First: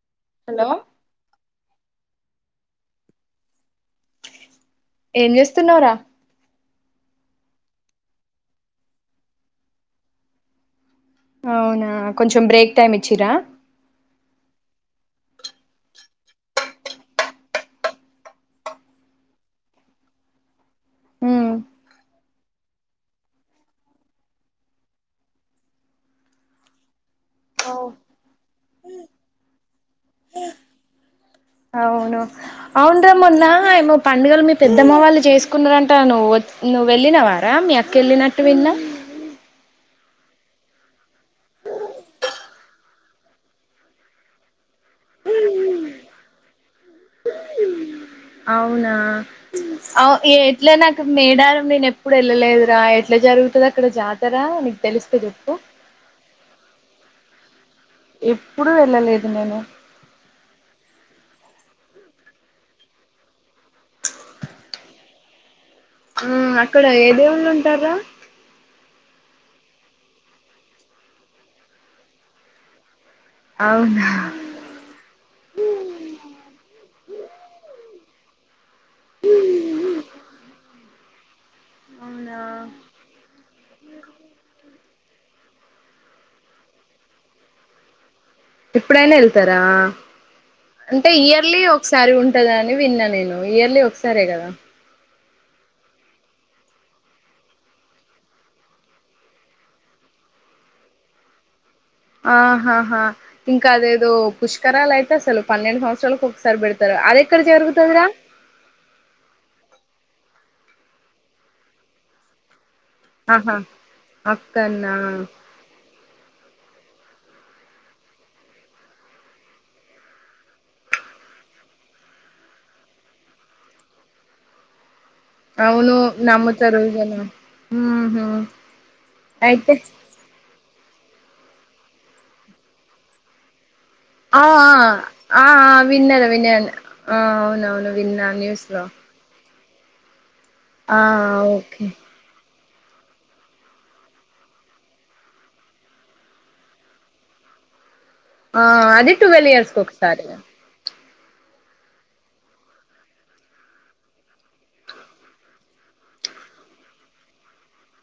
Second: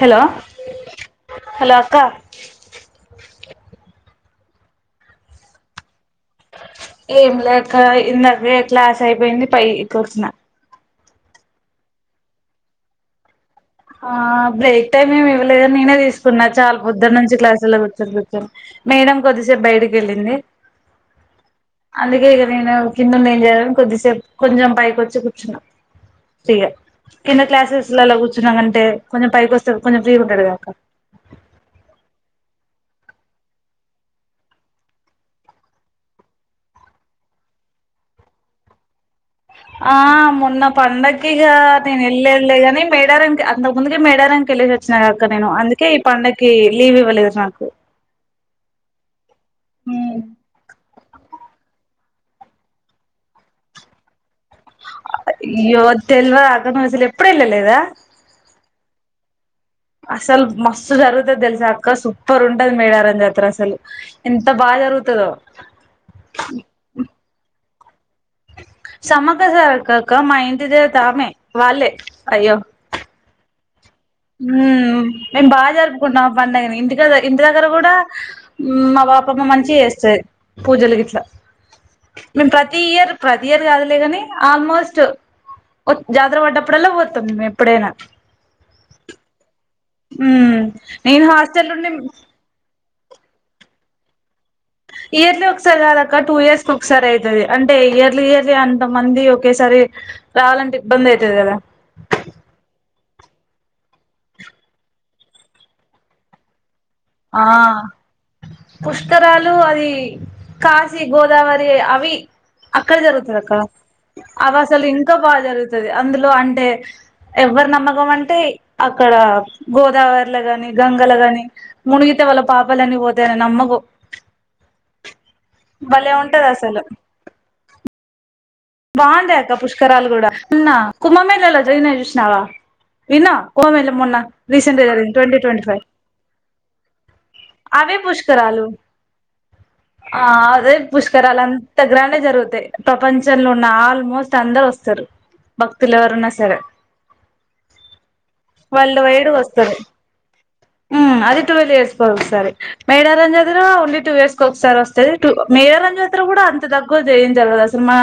Hello hello అ క్క ఎం జేస్తున్నావ్ రా? ఏంలే అక్క ఇందాకే క్లాస్ ఐపేంది పై కొచ్నా అవునా కొంచెం బ్రేక్ టైమ్ ఇచ్చిర్రా ఆ బ్రేక్ టైమ్ ఏమి ఇవ్వలేదు నేనే తీసుకున్నా చాలా పొద్దున్న నుంచి క్లాసలో కూర్చొని కూర్చొని మేడం కొద్దిసేపు బయటకి వెళ్ళింది అందుకే ఇక నేను కింద ఏం చేయని కొద్దిసేపు కొంచెం పైకి వచ్చి కూర్చున్నాను ఫ్రీగా కింద క్లాసెస్లలో కూ తిందమంటే కొంచెం పైకి వస్తరు కొంచెం ఫ్రీ ఉంటరూ గదా అక్క అవును అవున్రా మొన్న ఏమో పండుగల్ మీ పెద్దమ్మ వాళ్ళు చేస్కున్నారంట నువ్వు వచ్ నువ్వు వెళ్ళినవారా మీ అక్క వెళ్ళినట్టు విన్నా ఆ మొన్న పండగ్కి కిగా నేను వెళ్ళళ్లేద్ గాని మేడారమ్ కి అంతకు ముందుకి మేడారం కివెళ్లేసి వచ్చినా గాక్క నేను అందుకే ఈ పండగ కి లీవ్ ఇవ్వలేదు నాకు ఔనా ఔ ఏ ఎట్లే నక్ మేడారం నేను ఎప్పుడు ఏళ్ళలేదురా ఎట్లా జరుగుతది అక్కడ జాత్ అయ్యో తెల్వద్ అక్ నువ్వు అసలు ఎప్పుడు ఏళ్లలేదా ఏప్పుడు వెళ్ళలేదు నేను మస్త్ జరుగుతది తెల్సా అక్క సూపర్ ఉంటది మేడారం జాతర అసల్ ఎంత బాగా జరుగుతదో హు అక్కడ ఏదేవుల్లు ఉంట టరా సమ్మక్క సారక్క అక్క మా ఇంటి దేవత ఆమె వాళ్ళే అయ్యో అవునా హు మేమ్ బాగా జరుపుకుంటామ్ ఆ పండగ నీ ఇంటి కాడా ఇంటి దగ్గర కూడా హు మా బపమ్మ మంచిగా చేస్త్ది పూజల్ గిట్లా అవునా మేమ్ ప్రతి ఇయర్ ప్రతి ఇయర్ కాదులే గాని ఆల్మోస్ట్ ఒ జాతర పడ్డప్పుడల్లా పోతాం మేము ఎప్పుడైనా ఎప్పుడైనా వెళ్తార్ దా మ్మ్ అంటే నేను ఇయర్లీ హాస్టల్ ఒక నుండి సారి ఉంటదంట విన్నా నేను ఇయర్లీ ఒక సరే గదా ఇయర్లీ ఒక్సారి కాదక్క టూ ఇయర్స్ కి ఒక్సారి అయ్తది అంటే ఇయర్లీ ఇయర్లీ అంతమంది ఒకేసారి రావాలంటే ఇబ్బంది అయ్తది గదా ఆ ఆహహ ఇంకా అదేదో పుష్కరలయ్తే అస్సల్ పన్నెండు సంవత్సరాల్కి ఒక్సారి బెడత్ ఆ పుష్కరాలు అది కాశీ గోదావరి అవీ అక్కడ జరుగుతది అక్క ఆహా అవి అసలు అక్కన్నా ఇంకా బాగా జరుగుతది అందులో అంటే ఎవ్వర్ నమ్మకం అంటే అక్కడ గోదావర్ల గాని గంగల గాని మునిగితే వాలా పాపలన్ని పోతయని నమ్మకమ్. అవును నమ్ముతారు ఎగన ఆహా బావుంటాయి అక్క పుష్కరాలు కూడా మొన్న కుంబమేళలో జరిగినయ్ జూస్నవా విన్న కుంబమేళ ఆ ఆ అ అ విన్న్ రా విన ఆ అవునవును అవే విన్నా పుష్కరాలు న్యూస్లో ఆ అదే పుష్కరాల్ ఓకే అంత గ్రాండ్గా జరుగుతాయ్ పంపంచ్ చంలో ఉన్న ఆల్మోస్ట్ అందరోస్తారు భక్తులు ఎవరన్నా సరే ఆ వరల్డ్ అది వైడ్ టువెెల్ ఇయర్స్ వస్తది ఒక్సారిగా ఉమ్ అది టువెల్ ఇయర్స్కి ఒక్సారి మేడారంజాతర ఓన్లీ టూ ఇయర్స్కి ఒక్సారోస్తది టూ మేడారంజతర గూడా అంత తక్కువ ఎంజరగదసలు మన.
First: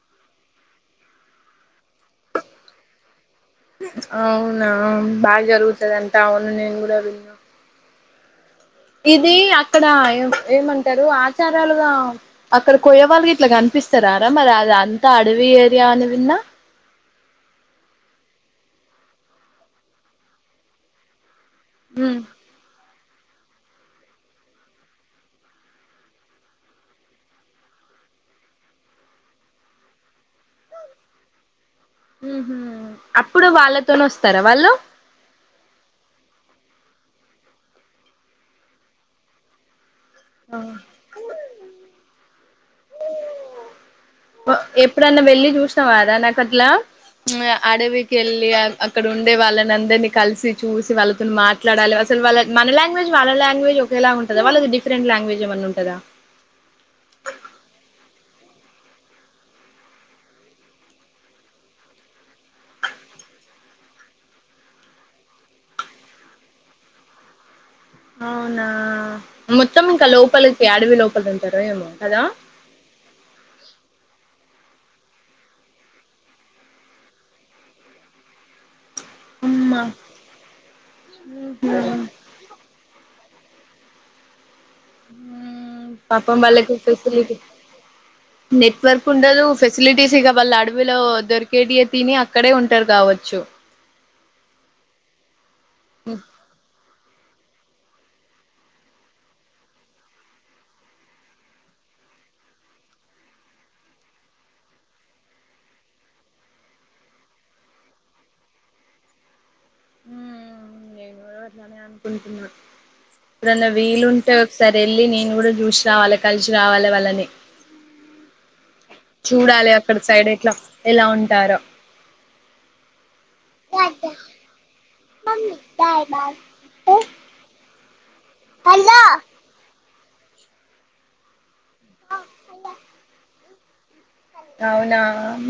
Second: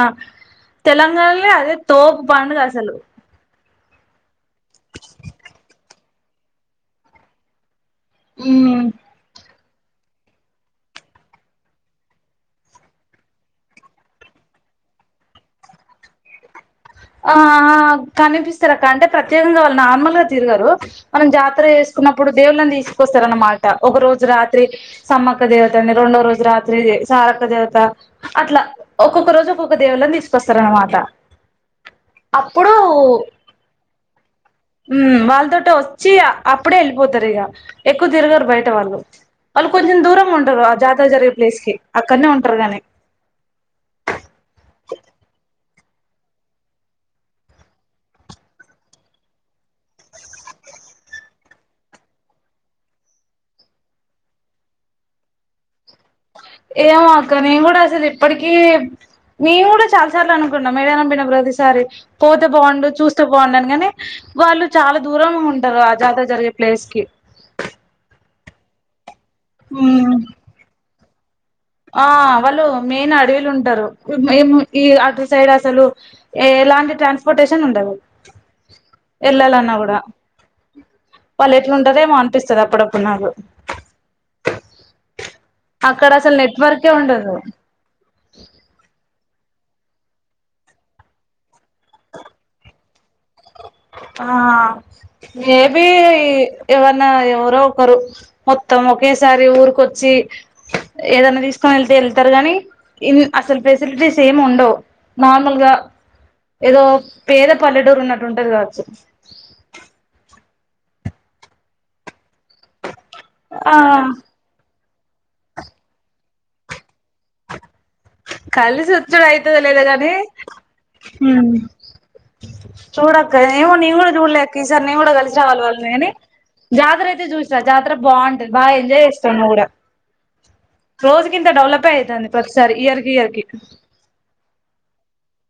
తెలంగాణన్లే అదే తోప్ పండగ అసలు అవునా బా జరుగుతద అంతా అవును నేను కూడా వినా ఉమ్ ఇది అ క్కడ ఏ ఏమంటారు ఆచారాలుగా అక్కడ కొయ్యే వాళ్ళకి ఇట్లా కనిపిస్తారారా మరి అది అంత అడవి ఏరియా అని విన్నా. ఆ కనిపిస్తారు అక్క అంటే ప్రత్యేకంగా వాళ్ళు నార్మల్ గా తిరగరు మనం జా త్ర చేసుకున్నప్పుడు దేవుళ్ని తీస్ కొస్తార అనమాట ఒక రోజు రాత్రి సమ్మక్క దేవతని రెండో రోజు రాత్రి సారక దేవత అట్లా ఒక్కొక్క రోజు ఒక్కొక్క దేవుళ్లను తీసుకొస్తార అనమాట. ఉహు అప్పుడు అప్పుడు వాళ్ళతోనే వస్తారా వాళ్ళు ఉ వాళ్ళతోటి వచ్చి ఆ అప్పుడే వెళ్ళిపోతారు ఇక ఎక్కువ తిరగారు బయట వాళ్ళు వాళ్ళు కొం చెం దూరంగా ఉండరు ఆ జాతర జరిగే ప్లేస్ కి. అక్కనే ఉంటారు గాని. ఎప్పుడన్నా వెళ్లిి చూసినావర నాకు అట్లా అడవికి వెళ్ళి అక్కడ ఉండే వాళ్ళని అందరినీ కలిసి చూసి వాళ్ళతోనీ మాట్లాడాలి అసలు వాళ్ళ మన లాంగ్వేజ్ వాళ్ళ లాంగ్వేజ్ ఒకేలాగా ఉంటదా వాళ్ళకి డిఫరెంట్ లాంగ్వేజ్ ఏమన్నా ఉంటదా. ఏమో అక్క నేము కూడా అసలు ఇప్పటికీ మేము కూడా చాలా సార్లు అనుకుంటున్నాం, మేడనం పిన ప్రతిసారి. పోతే బాగుండు, చూస్తే బాండు అని, కాని వాళ్ళు చాలా దూరం ఉంటారు ఆ జాతర జరిగే ప్లేస్ కి. అవునా మొత్తం ఇంకా లోపలికి అడవి లో [unintelligible] ఆ వాళ్ళు మెయిన్ అడవిలు ఉంటారు మేము ఈ అటు సైడ్ అసలు ఎలాంటి ట్రాన్స్పోర్టేషన్ ఉండదు. వెళ్ళాలన్నా అమ్మా కూడా వాళ్ళు ఎట్లాంటద ఏమో అనిపిస్తుది అప్పుడప్పుడు నాకు. అక్కడ అసలు పాపం వల్ కు నెట్వర్కే ఉండదు ఫెసిలిటీ నెట్వర్ ఉండదు ఫెసిలిటీస్ ఇక వాళ్ళ అడవిలో దొరికేటియ తిని అక్కడే ఉంటారు కావచ్చు. ఆ మేబీ ఏవన్న ఎవరో ఒకరు మొత్తం ఒకేసారి ఊరికొచ్చి ఏదైనా తీసుకొని వెళ్తే వెళ్తారు ని ఇన్ అసలు ఫెసిలిటీస్ ఏమి ఉండవు నార్మల్ గా ఏదో పేద పల్లెటూరు ఉన్నట్టు ఉంటది కాదు ఉమ్ అనుకుంటూ ఏదన్న ఆ వీలుంటే ఒకసారి వెళ్ళి నేను కూడా చూసి రావాలి కలిసి రావాలి వాళ్ళని కలిసి వచ్చడు అయితది చూడాలి లేదా అక్కడ కానీ సైడ్ ఎట్లా ఎలా ఉంటారో చూడక్క ఏమో నీను కూడా చూడలేక్క ఈసారి నీను కూడా కలిసి రావాలి వాళ్ళని కాని జాతర అయితే చూసా జాతర బాగుంటది బా ఎంజాయ్ చేస్తావు నువ్వు కూడా రోజు కింత డెవెల్ పైతంది ప్రతిసారి [unintelligible] అవునా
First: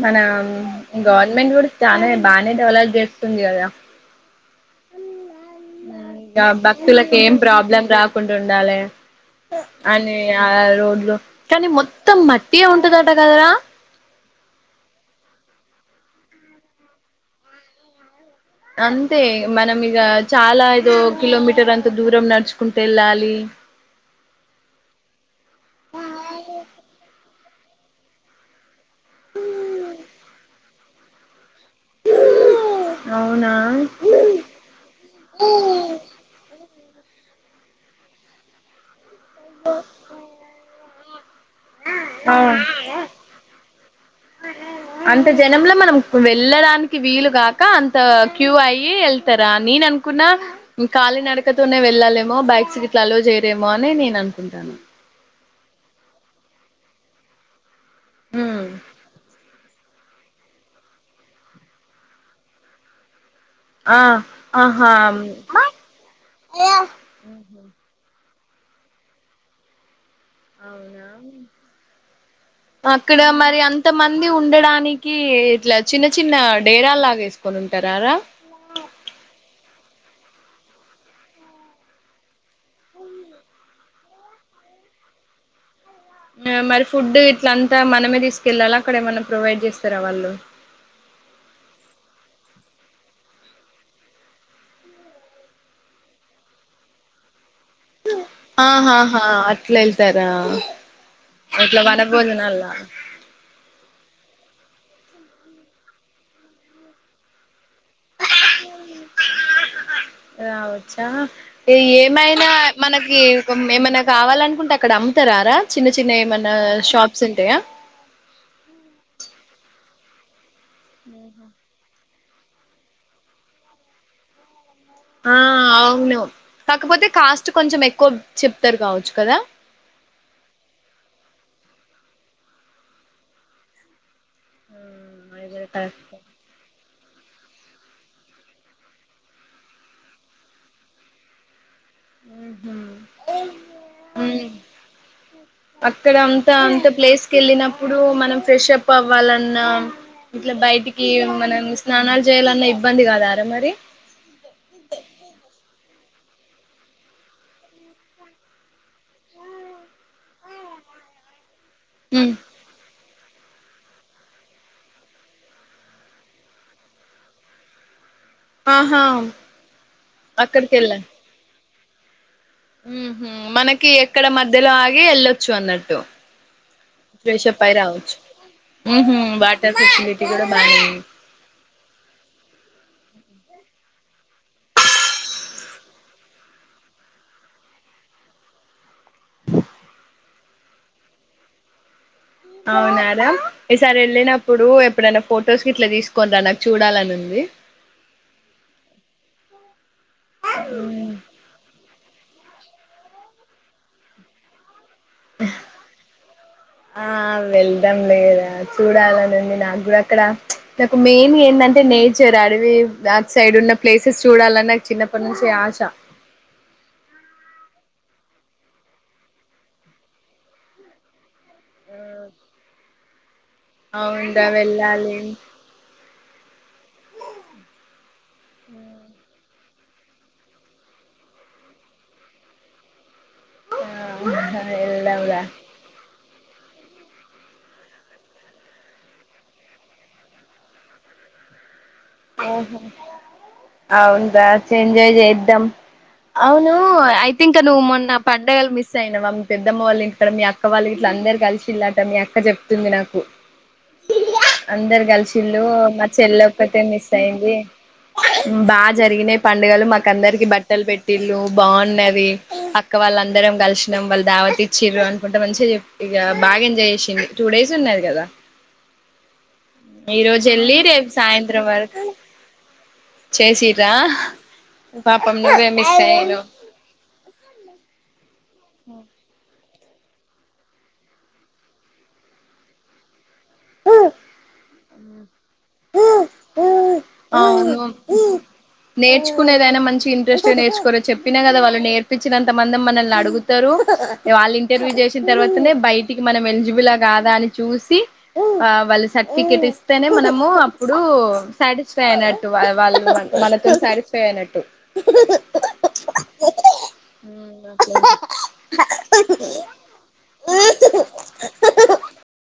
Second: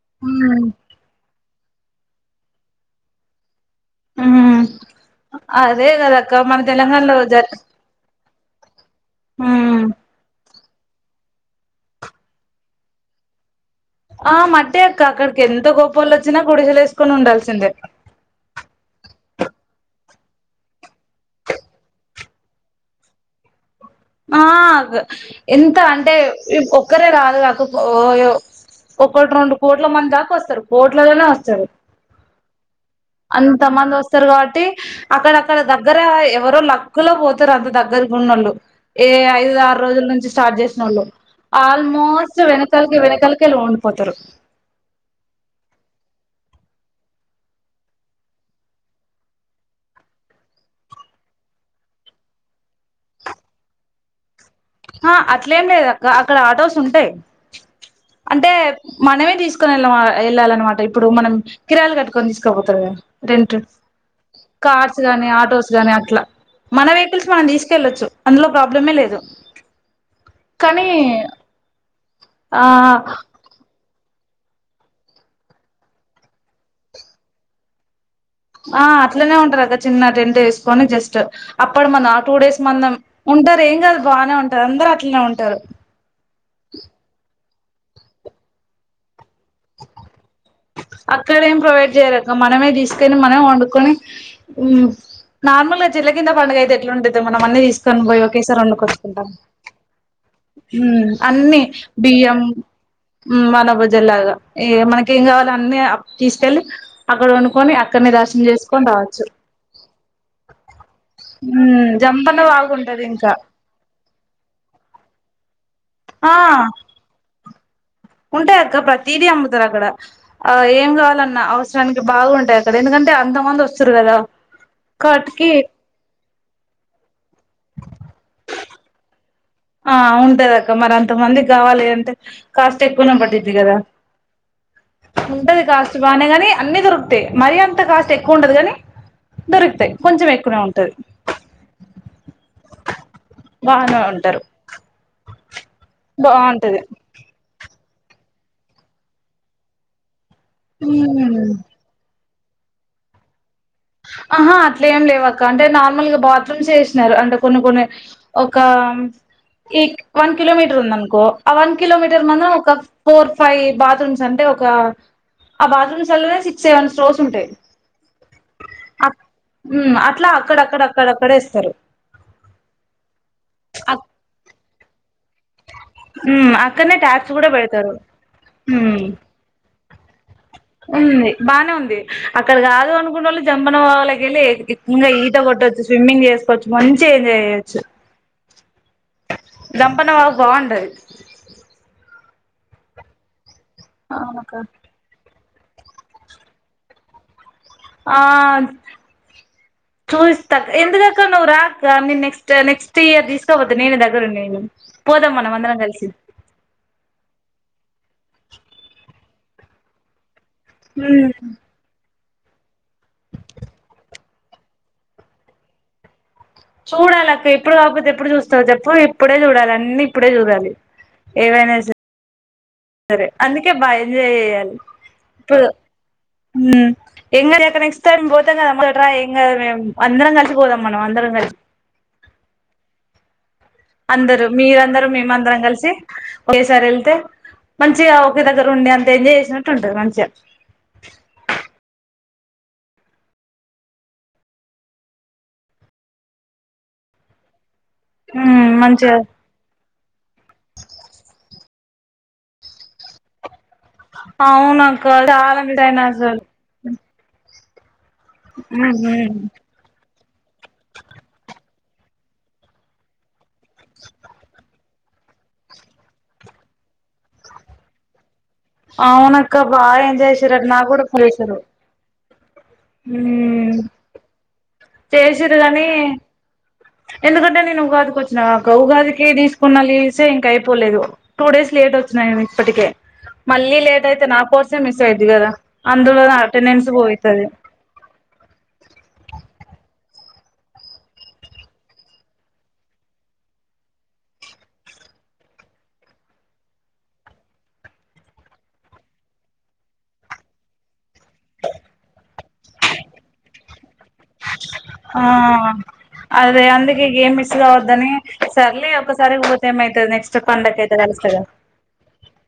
మన ఉమ్ గవర్నమెంట్ కూడా చానే బాగానే డెవలప్ చేస్తుంది కదా ఉమ్ అదే కదక్క ఇంకా మన భక్తులకు తెలంగాణలో ఏం జ ప్రాబ్లం రాకుండా ఉండాలి ఉమ్ అని రోడ్ లో కానీ మొత్తం మట్టియే ఉంటదట కదరా ఆ మట్టే అక్క అక్కడికి ఎంత గొప్పోల్లు వచ్చినా గుడిసేలు వేసుకొని ఉండాల్సిందే అంతే మనం ఇగ చాలా ఏదో కిలోమీటర్ అంత దూరం నడుచుకుంట వెళ్ళాలి ఆ ఎంత అంటే ఒక్కరే రారు ఓ ఒకటి రెండు కోట్ల మంది దాకా వస్తారు కోట్లలోనే వస్తారు అవునా అంతమంది వస్తారు కాబట్టి అక్కడ అక్కడ దగ్గర ఎవరో లక్ లో పోత రు అంత దగ్గరగా ఉన్నోళ్లు ఏ ఐదు ఆరు రోజుల నుంచి స్టార్ట్ చేసిన వాళ్ళు ఆ ఆల్మోస్ట్ వెనకాలకి వెనకాలకేల్ ఉ పోతారు అంత జనంలో మనం వెళ్ళడానికి వీలుగాక అంత క్యూ అయి వెళ్తారా నేను అనుకున్నా కాలీ నడకతోనే వెళ్ళాలేమో బైక్స్ ఇట్లా అలో చేయరేమో అని నేను అనుకుంటాను ఆ అట్లేం లేదు అక్క అక్కడ ఆటోస్ ఉంటాయి అంటే ఉమ్ మనమే తీసుకు తీసుకొని వెళ్ళ వెళ్ళాలన్నమాట ఇప్పుడు మనం కిరాలు కట్టుకొని తీసుకోపోతరు కదా రెంట్ ఆ కార్స్ గాని ఆహా ఆటోస్ గానీ అట్లా మన వెహికల్స్ మనం తీసుకెళ్ళొచ్చు అందులో ప్రాబ్లమే లేదు కానీ అవునా ఆ అక్కడ మరి అంత మంది ఉండడానికి ఇట్లా చిన్న చిన్న డేరాల్లాగా వేసుకొని ఉంటారా రా ఆ అట్లనే ఉంటారక్క చిన్న రెండు వేసుకొని జస్ట్ అప్పుడు మనం ఆ టూ డేస్ మనం ఉంటారు ఏం కాదు బానే ఉంటారు అందరు అట్లనే ఉంటారు ఆ మరి ఫుడ్ ఇట్ల అంతా మనమే తీసుకెళ్ళాలా అక్కడ ఏమైనా ప్రొవైడ్ చేస్తారా వాళ్ళు అక్కడ ఏం ప్రొవైడ్ చేయరక్క మనమే తీసుకని మనం వండుకొని నార్మల్గా చెట్ల కింద పండుగ అయితే ఎట్లా ఉంటది మనం అన్ని తీసుకొని తీకొని పోయి ఒకేసారి ఆహాహా రెండుకొచ్చుకుంటాం అట్లా వెళ్తారా అన్ని ఇట్లా బియ్యం వనభోజనాల్లా మనభజల్లాగా ఏ మనకి ఏం కావాలి అన్ని తీసుకెళ్ళి అక్కడ వండుకొని అక్కడనే దర్శనం చేసుకొని రావచ్చు రావచ్చా ఉమ్ జంపన్న ఏమైనా బాగుంటది మనకి ఇంకా ఏమైనా కావాల అనుకుంటే అక్కడ అమ్ముతారారా చిన్న చిన్న ఏమనా షాప్స్ ఉంటాయా ఉంటాయక ప్రతీది అమ్ముతారు అక్కడ ఆ ఏం కావాలన్నా అవసరానికి బాగుంటాయి అక్కడ ఎందుకంటే అంత మంది వస్తారు కదా ఆ కాటికి అవును కాకపోతే కాస్త కొంచెం ఎక్కువ చెప్తారు కావచ్చు కదా ఆ అవును కదా అక్క మరి అంత మంది కావాలి అంటే కాస్త ఎక్కువనే పట్టిద్ది కదా అది ఉంటది కూడా కాస్ట్ కరెక్టే బాగా గాని అన్ని దొరుకు మరి అంత కాస్ట్ ఎక్కువ ఉంటదు కాని దొరుకుతాయి కొంచెం ఎక్కువనే ఉంటది బానే ఉంటరు [unintelligible] [inaudible] అక్కడ అంతా బాగుంటది అంత ప్లేస్ కి వెళ్లినప్పుడు ఇప్పుడు మనం ఫ్రెష్ అప్ అవ్వాలన్నా ఇట్లా బయటికి మనం స్నానాలు చేయాలన్న ఇబ్బంది కాదారా మరి ఆహా అట్లా ఏం లేవు అక్క అంటే నార్మల్గా బాత్రూమ్స్ చేసినారు అంటే కొన్ని కొన్ని ఒక ఏక్ వన్ కిలోమీటర్ ఉంది అనుకో ఆ వన్ కిలోమీటర్ ఉమ్ మత్రం ఒక ఫోర్ ఫైవ్ బాత్రూమ్స్ అంటే ఒక ఆ బాత్రూమ్స్ అలోనే సిక్స్ సెవెన్ స్ట్రోర్స్ ఉంటాయి ఆహా అట్లా అక్కడికి అక్కడక్కడ వెళ్ళా అక్కడక్కడే ఇస్తారు ఉహు మనకి ఎక్కడ మధ్య మధ్యలో ఆగి ఎల్ వెళ్ళచ్చు అన్నట్టు మ్ అక్కడనే ట్యాప్స్ ఫ్రెష్ కూడా అప్ పై పెడతరు రావచ్చు మ్ అమ్మ టి కూడా ఉంది బానే అక్కడ కాదు అనుకుంటే వాళ్ళు జంపన వాళ్ళకి వెళ్ళి ఈట కొట్టొచ్చు స్విమ్మింగ్ చేసుకోవచ్చు మంచి ఎంజాయ్ చేయచ్చు దంపన వా బావుంటది అవునా రా ఈసారి అవునక్క వెళ్ళినప్పుడు ఎప్పుడైనా ఫొటోస్ క ఇట్లా తీసుకోని రా నాకు చూడాలని ఉంది ఆ చూస్తాక ఎందుగాక నువ్వు రా కానీ నెక్స్ట్ నెక్స్ట్ ఇయర్ తీసుకోపోతే నేను దగ్గర నేను పోదాం మనం అందరం కలిసి ఆ వెళ్దాం లేరా చూడాలని ఉంది నా గుడక్కడ నాకు మెయిన్గా ఏంటంటే నే అడవి ఆ సైడ్ ఉన్న ప్లేసెస్ చూడాలని నాకు చిన్నప్పటి నుంచి ఆశ చూడాలి అక్క ఎప్పుడు కాకపోతే ఎప్పుడు చూస్తారు చెప్పు ఇప్పుడే చూడాలి అన్ని ఇప్పుడే చూడాలి ఏవైనా సరే అందుకే బాగా ఎంజాయ్ అవునురా చెయ్యాలి వెళ్ళాలి ఇప్పుడు ఇంకా నెక్స్ట్ టైమ్ పోతాే రా ఏం కాదు గని అందరం కలిసి పోదాం మనం అందరం కలిసి ఆ అందరు మీరందర వెళ్దాం మేమ రా అందరం కలిసి ఒకేసారి వెళ్తే మంచిగా ఒకే దగ్గర ఉండి అంత ఎంజాయ్ చేసినట్టు ఉంటుంది మంచిగా ఓహ అవునుా ఎంజాయ్ చేద్దాం అవును ఈ థింక్ నువ్వు మో నా హ్మ్ పండగలు మిస్ మంచిగా అయినావా మీ పెద్దమ్మ వాళ్ళు ఇక్కడ మీ అక్క వాళ్ళకి ఇట్లా అందరు కలిసి చిల్లాటం అక్క చెప్తుంది నాకు అవును అక్క చాలా మిస్ అయిన అస్సల్ మీసై అదే బాగా హ్మ్ హ్మ్ జరిగినాయి పండుగలు మాక అందరికి బట్టలు పెట్టిళ్ళు బాగున్నది అక్క వాళ్ళందరం కల్షినం వల్ళ దావత్ ఇచ్చిర్రు కుంట మంచిగా చెప్ ఇక బాగా ఎంజాయ్ చేసింది టూ డేస్ ఉన్నాది కదా అవునా బాగా ఈ ఎంజాయ్ రోజు చేసారు అంట వెళ్ళి నాకు కూడా రేపు పిలిసారు సాయంత్రం వరకు చేసిర్రా పాపం చేసారు నువ్వే కాని మిస్ అయినవ్ ఎందుకంటే నేను ఉగాది కి వాచ్ నా క ఉగాదికి తీ కొన్న లీవ్సే ఇంక అయిపోలేదు టూ డేస్ లేట్ వచ్చిన్నాయి ఇప్పటికే మళ్ళీ లేట్ అయితే నా కోసం మిస్ అయిది కదా అందులో అటెండెన్స్ పోతుంది నేర్చుకునేద మంచి ఇంట్రెస్ట్ నేర్చుకో చెప్పినా కదా వాళ్ళు నేర్పినంత మ మల్ని అడుగుతారు వాళ్ళు ఇంటర్వూ చెసినతర్వతానే బయటికి మన ఎలిజిబుల్ కాదా అని చూ వాలు సర్ట్ టికెట్ ఇస్తేనే మనము అప్పుడు సాటిస్ఫై అయినట్టు వాళ్ళ మనతో సాటిస్ఫై అయినట్టు ఆ అదే అందుకే గేమ్ మిస్ అట్లనే అవద్దని సర్లి ఒకసారి గుతే ఏమైతుది నెక్స్ట్ పండక్ అయితే కలుస్తుదా